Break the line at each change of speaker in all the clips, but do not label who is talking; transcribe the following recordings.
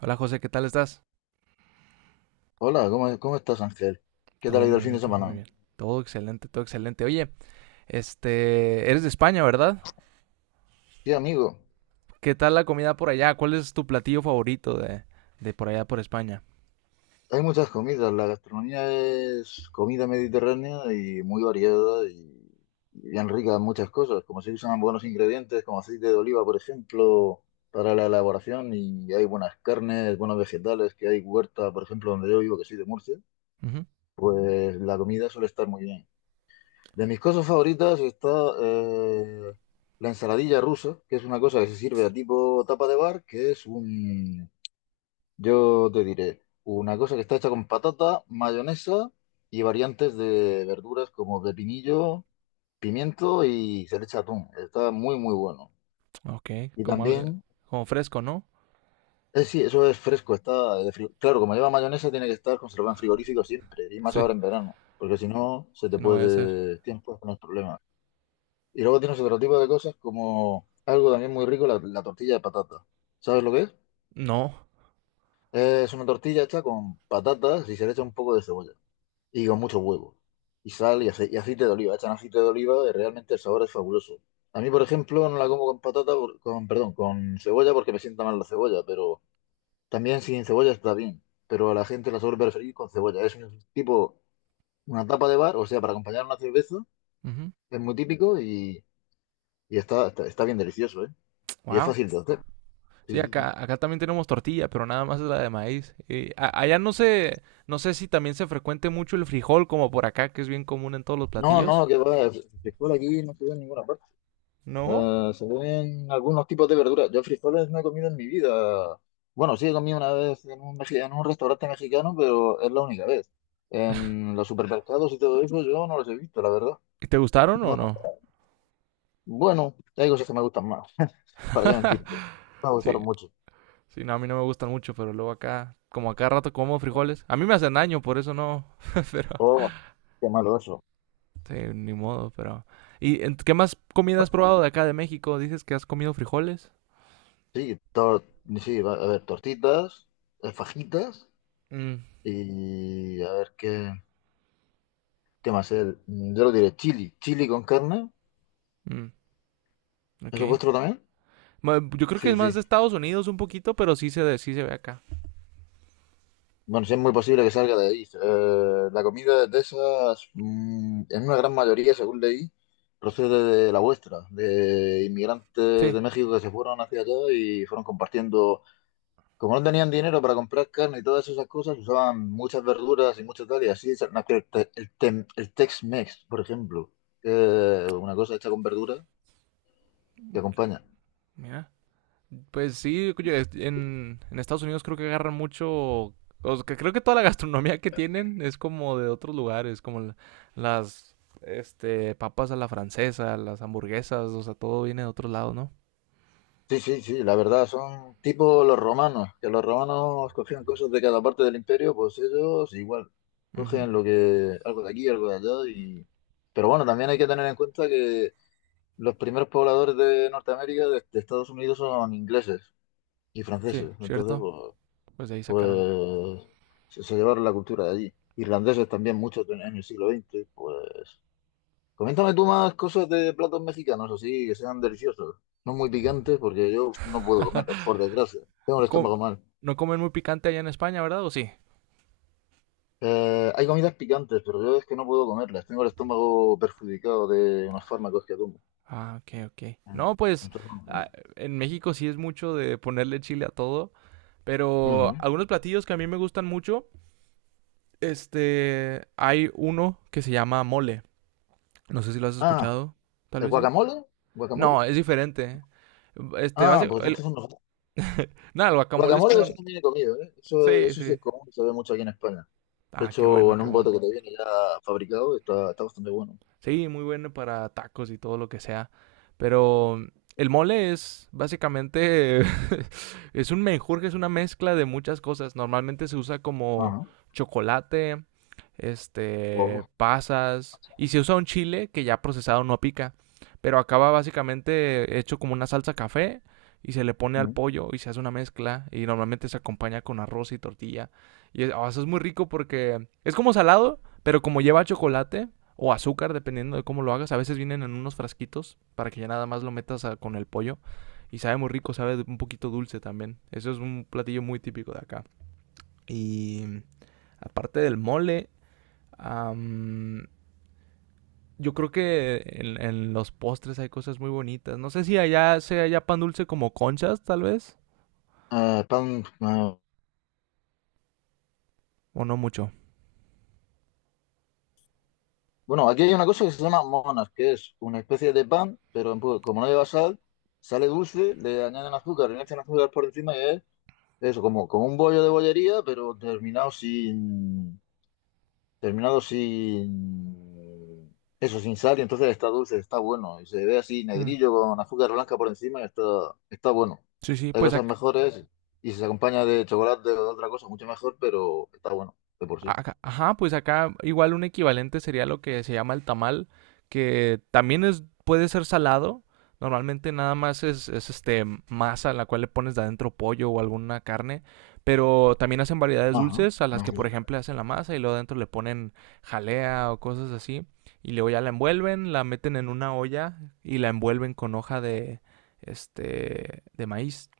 Hola José, ¿qué tal estás?
Hola, ¿cómo estás, Ángel? ¿Qué tal
Todo
ha ido el
muy
fin de
bien, todo muy
semana?
bien. Todo excelente, todo excelente. Oye, eres de España, ¿verdad?
Sí, amigo,
¿Qué tal la comida por allá? ¿Cuál es tu platillo favorito de por allá por España?
hay muchas comidas. La gastronomía es comida mediterránea y muy variada y bien rica en muchas cosas, como se usan buenos ingredientes como aceite de oliva, por ejemplo, para la elaboración, y hay buenas carnes, buenos vegetales, que hay huerta, por ejemplo, donde yo vivo, que soy de Murcia,
Ujú.
pues la comida suele estar muy bien. De mis cosas favoritas está eh, la ensaladilla rusa, que es una cosa que se sirve a tipo tapa de bar, que es un... Yo te diré, una cosa que está hecha con patata, mayonesa y variantes de verduras como pepinillo, pimiento, y se le echa atún. Está muy, muy bueno.
Ok,
Y
como algo-
también,
como fresco, ¿no?
sí, eso es fresco, está de claro, como lleva mayonesa, tiene que estar conservado en frigorífico siempre, y más
Sí,
ahora en verano, porque si no, se te
si no vaya a ser.
puede tiempo con el problemas. Y luego tienes otro tipo de cosas como algo también muy rico, la tortilla de patata. ¿Sabes lo que es?
No.
Es una tortilla hecha con patatas y se le echa un poco de cebolla, y con mucho huevo. Y sal y, y aceite de oliva. Echan aceite de oliva y realmente el sabor es fabuloso. A mí, por ejemplo, no la como con patata, con, perdón, con cebolla, porque me sienta mal la cebolla, pero también sin cebolla está bien. Pero a la gente la suele preferir con cebolla. Es un tipo, una tapa de bar, o sea, para acompañar una cerveza,
Ujú.
es muy típico y, y está bien delicioso, ¿eh? Y es
Wow.
fácil de hacer.
Sí,
Sí, sí, sí.
acá también tenemos tortilla, pero nada más es la de maíz. Allá no sé si también se frecuente mucho el frijol como por acá, que es bien común en todos los
No,
platillos.
no, que va, se aquí no se ve en ninguna parte.
¿No?
Se ven algunos tipos de verduras. Yo frijoles no he comido en mi vida. Bueno, sí he comido una vez en un, en un restaurante mexicano, pero es la única vez. En los supermercados y todo eso yo no los he visto, la verdad.
¿Y te gustaron
No,
o
no.
no?
Bueno, hay cosas que me gustan más. ¿Para qué mentirte? Me
Sí,
gustaron mucho.
sí, no, a mí no me gustan mucho, pero luego acá, como acá rato como frijoles. A mí me hacen daño, por eso no. Pero,
Oh, qué malo eso.
sí, ni modo, pero. ¿Y qué más comida has probado de acá de México? Dices que has comido frijoles.
Sí, sí, a ver, tortitas, fajitas
Mm,
y a ver qué más. El, yo lo diré, chili. Chili con carne.
mm, ok.
¿Eso es vuestro también?
Yo creo que es
Sí,
más
sí.
de Estados Unidos un poquito, pero sí se ve acá.
Bueno, sí es muy posible que salga de ahí. La comida de Texas, en una gran mayoría, según leí, procede de la vuestra, de inmigrantes
Sí,
de México que se fueron hacia allá y fueron compartiendo. Como no tenían dinero para comprar carne y todas esas cosas, usaban muchas verduras y mucho tal, y así nació el, el Tex-Mex, por ejemplo, que es una cosa hecha con verduras que acompaña.
mira. Pues sí, en Estados Unidos creo que agarran mucho, o sea, que creo que toda la gastronomía que tienen es como de otros lugares, como las papas a la francesa, las hamburguesas, o sea, todo viene de otros lados, ¿no?
Sí, sí, sí, la verdad, son tipo los romanos, que los romanos cogían cosas de cada parte del imperio, pues ellos igual,
Ujú.
cogen lo que, algo de aquí, algo de allá, y... Pero bueno, también hay que tener en cuenta que los primeros pobladores de Norteamérica, de Estados Unidos, son ingleses y
Sí,
franceses, entonces,
cierto.
pues,
Pues de ahí sacaron.
pues se llevaron la cultura de allí. Irlandeses también, muchos en el siglo XX, pues... Coméntame tú más cosas de platos mexicanos, así que sean deliciosos. No muy picantes, porque yo no puedo comerlos, por desgracia. Tengo
No,
el estómago mal.
no comen muy picante allá en España, ¿verdad? ¿O sí?
Hay comidas picantes, pero yo es que no puedo comerlas. Tengo el estómago perjudicado de unos fármacos que tomo.
Ah, ok, ok.
Mm,
No, pues
Entonces no
ah,
puedo.
en México sí es mucho de ponerle chile a todo, pero
Ujú.
algunos platillos que a mí me gustan mucho. Hay uno que se llama mole. No sé si lo has
Ah,
escuchado, tal
¿el
vez sí.
guacamole? ¿Guacamole?
No, es diferente. Este,
Ah,
basi-
pues
el-
entonces no.
nada, el guacamole es
Guacamole eso
con...
también he comido, ¿eh? Eso,
Sí,
eso sí
sí.
es común, se ve mucho aquí en España. De
Ah, qué
hecho,
bueno,
en
qué
un
bueno.
bote que te viene ya fabricado, está, está bastante bueno.
Sí, muy bueno para tacos y todo lo que sea. Pero el mole es básicamente, es un menjurje, es una mezcla de muchas cosas. Normalmente se usa como
Ajá.
chocolate,
Oh.
pasas, y se usa un chile que ya procesado no pica, pero acaba básicamente hecho como una salsa café y se le pone al
Mm.
pollo y se hace una mezcla y normalmente se acompaña con arroz y tortilla. Oh, eso es muy rico porque es como salado, pero como lleva chocolate o azúcar, dependiendo de cómo lo hagas. A veces vienen en unos frasquitos para que ya nada más lo metas con el pollo. Y sabe muy rico, sabe un poquito dulce también. Eso es un platillo muy típico de acá. Y aparte del mole, am, yo creo que en los postres hay cosas muy bonitas. No sé si allá sea ya pan dulce como conchas, tal vez,
Eh, pan, eh,
o no mucho.
bueno, aquí hay una cosa que se llama monas, que es una especie de pan, pero en como no lleva sal, sale dulce, le añaden azúcar, le echan azúcar por encima y es eso, como, como un bollo de bollería, pero terminado sin, eso, sin sal, y entonces está dulce, está bueno, y se ve así
Mm,
negrillo con azúcar blanca por encima y está, está bueno.
sí, sí,
Hay
pues
cosas mejores, y si se acompaña de chocolate o de otra cosa, mucho mejor, pero está bueno, de por sí.
ajá, ajá, pues acá igual un equivalente sería lo que se llama el tamal, que también es, puede ser salado. Normalmente nada más es masa a la cual le pones de adentro pollo o alguna carne, pero también hacen variedades
Ajá,
dulces a las
ajá.
que por ejemplo hacen la masa y luego adentro le ponen jalea o cosas así y luego ya la envuelven, la meten en una olla y la envuelven con hoja de de maíz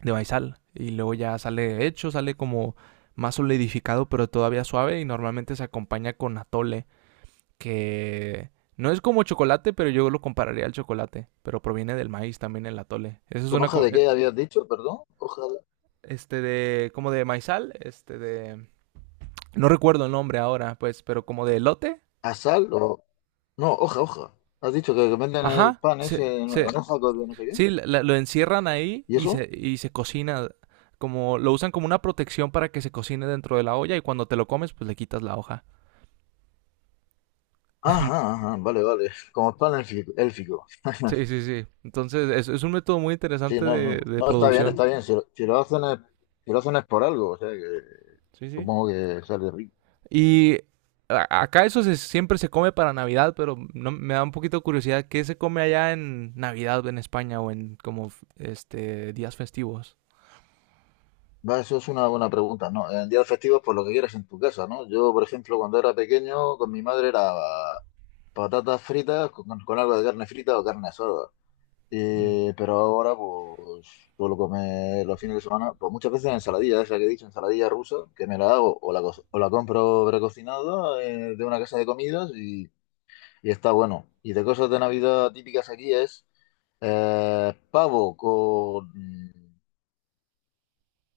de maizal. Y luego ya sale hecho, sale como más solidificado, pero todavía suave. Y normalmente se acompaña con atole, que no es como chocolate, pero yo lo compararía al chocolate. Pero proviene del maíz también el atole. Eso es
¿Con
una.
hoja de qué habías dicho? Perdón, hoja...
Este de. Como de maizal, este de. No recuerdo el nombre ahora, pues, pero como de elote.
¿A sal o...? No, hoja, hoja. Has dicho que venden el
Ajá.
pan ese
Se,
en
se,
hoja con no sé qué.
sí, lo encierran ahí
¿Y
y se,
eso?
y se cocina como lo usan como una protección para que se cocine dentro de la olla y cuando te lo comes pues le quitas la hoja.
Ajá, ajá, vale, vale. Como el pan élfico. Élfico.
Sí, sí, sí. Entonces, es un método muy
Sí,
interesante
no,
de,
no.
de
No, está bien,
producción.
está bien. Si lo, si lo hacen es, si lo hacen es por algo, o sea que
Sí, sí.
supongo que sale rico.
Y acá eso siempre se come para Navidad, pero no, me da un poquito de curiosidad qué se come allá en Navidad en España o en como días festivos.
Va, eso es una buena pregunta, ¿no? En días festivos, por lo que quieras en tu casa, ¿no? Yo, por ejemplo, cuando era pequeño, con mi madre era patatas fritas con algo de carne frita o carne asada.
Mm,
Pero ahora, pues, suelo comer los fines de semana, pues muchas veces ensaladilla, esa que he dicho, ensaladilla rusa, que me la hago o la, o la compro precocinada, de una casa de comidas y está bueno. Y de cosas de Navidad típicas aquí es pavo con...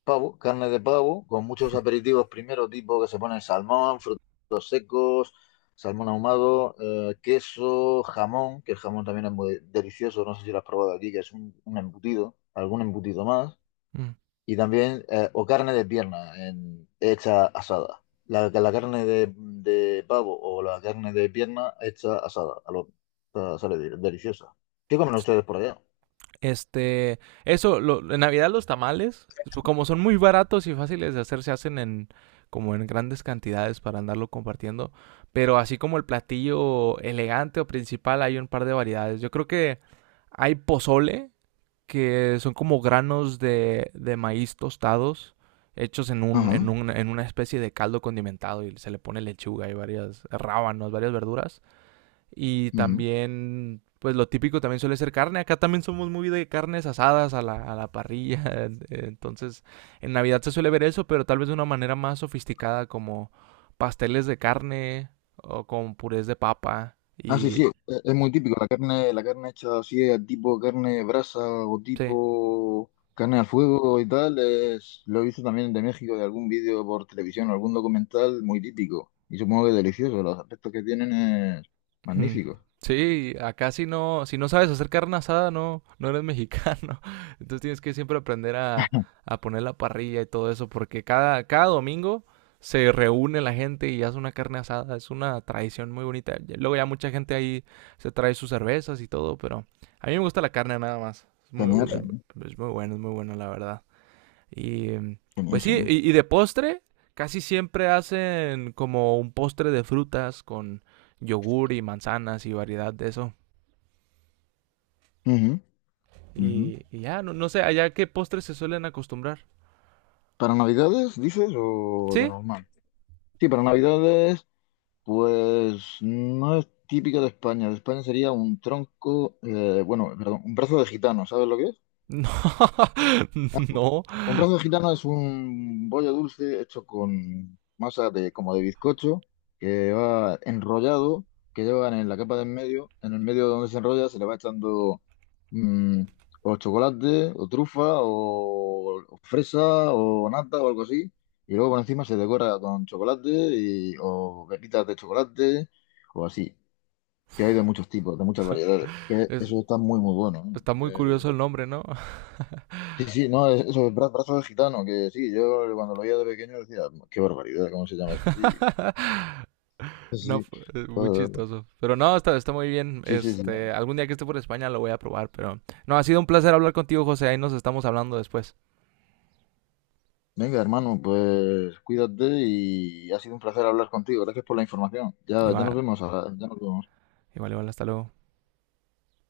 Pavo, carne de pavo, con muchos aperitivos primero, tipo que se ponen salmón, frutos secos, salmón ahumado, queso, jamón, que el jamón también es muy delicioso, no sé si lo has probado aquí, que es un embutido, algún embutido más,
mm.
y también, o carne de pierna, hecha asada. La carne de pavo o la carne de pierna hecha asada, a lo, o sea, sale deliciosa. ¿Qué comen ustedes por allá?
Este, eso, en Navidad los tamales, pues, como son muy baratos y fáciles de hacer, se hacen en como en grandes cantidades para andarlo compartiendo. Pero así como el platillo elegante o principal, hay un par de variedades. Yo creo que hay pozole, que son como granos de maíz tostados, hechos
Ajá.
en una especie de caldo condimentado y se le pone lechuga y varias rábanos, varias verduras. Y
Ujú.
también, pues lo típico también suele ser carne. Acá también somos muy de carnes asadas a la parrilla. Entonces, en Navidad se suele ver eso, pero tal vez de una manera más sofisticada, como pasteles de carne o con purés de papa.
Ah, sí,
Y
sí, es muy típico, la carne hecha así, tipo carne brasa o
sí.
tipo carne al fuego y tal, es, lo he visto también de México, de algún vídeo por televisión, algún documental, muy típico. Y supongo que delicioso, los aspectos que tienen es
Mm,
magníficos.
sí, acá si no sabes hacer carne asada, no, no eres mexicano. Entonces tienes que siempre aprender a poner la parrilla y todo eso, porque cada domingo se reúne la gente y hace una carne asada. Es una tradición muy bonita. Luego ya mucha gente ahí se trae sus cervezas y todo, pero a mí me gusta la carne nada más. Es muy,
Genial,
es
genial,
es muy bueno, es muy bueno, la verdad. Y
genial,
pues sí,
genial.
y de postre, casi siempre hacen como un postre de frutas con yogur y manzanas y variedad de eso.
Ujú, ujú.
Y ya, no, no sé, allá qué postres se suelen acostumbrar.
¿Para Navidades, dices, o de
¿Sí?
normal? Sí, para Navidades, pues no es típico de España sería un tronco, bueno, perdón, un brazo de gitano, ¿sabes lo que es?
No, no.
Un brazo de gitano es un bollo dulce hecho con masa de como de bizcocho que va enrollado, que llevan en la capa de en medio, en el medio donde se enrolla se le va echando mm, o chocolate o trufa o fresa o nata o algo así, y luego por encima se decora con chocolate y, o pepitas de chocolate o así, que hay de muchos tipos, de muchas variedades, que
Es-
eso está muy muy bueno. ¿No?
está muy
¿Eh?
curioso el nombre, ¿no?
Sí, sí, no, eso es brazo de gitano, que sí, yo cuando lo veía de pequeño decía, qué barbaridad, ¿cómo se llama eso? Sí, sí,
No,
sí,
muy
pues,
chistoso. Pero no, está muy bien.
sí, sí, sí.
Algún día que esté por España lo voy a probar, pero no, ha sido un placer hablar contigo, José. Ahí nos estamos hablando después.
Venga, hermano, pues cuídate y ha sido un placer hablar contigo. Gracias por la información. Ya, ya nos
Igual,
vemos, ahora, ya nos vemos.
igual, igual, hasta luego.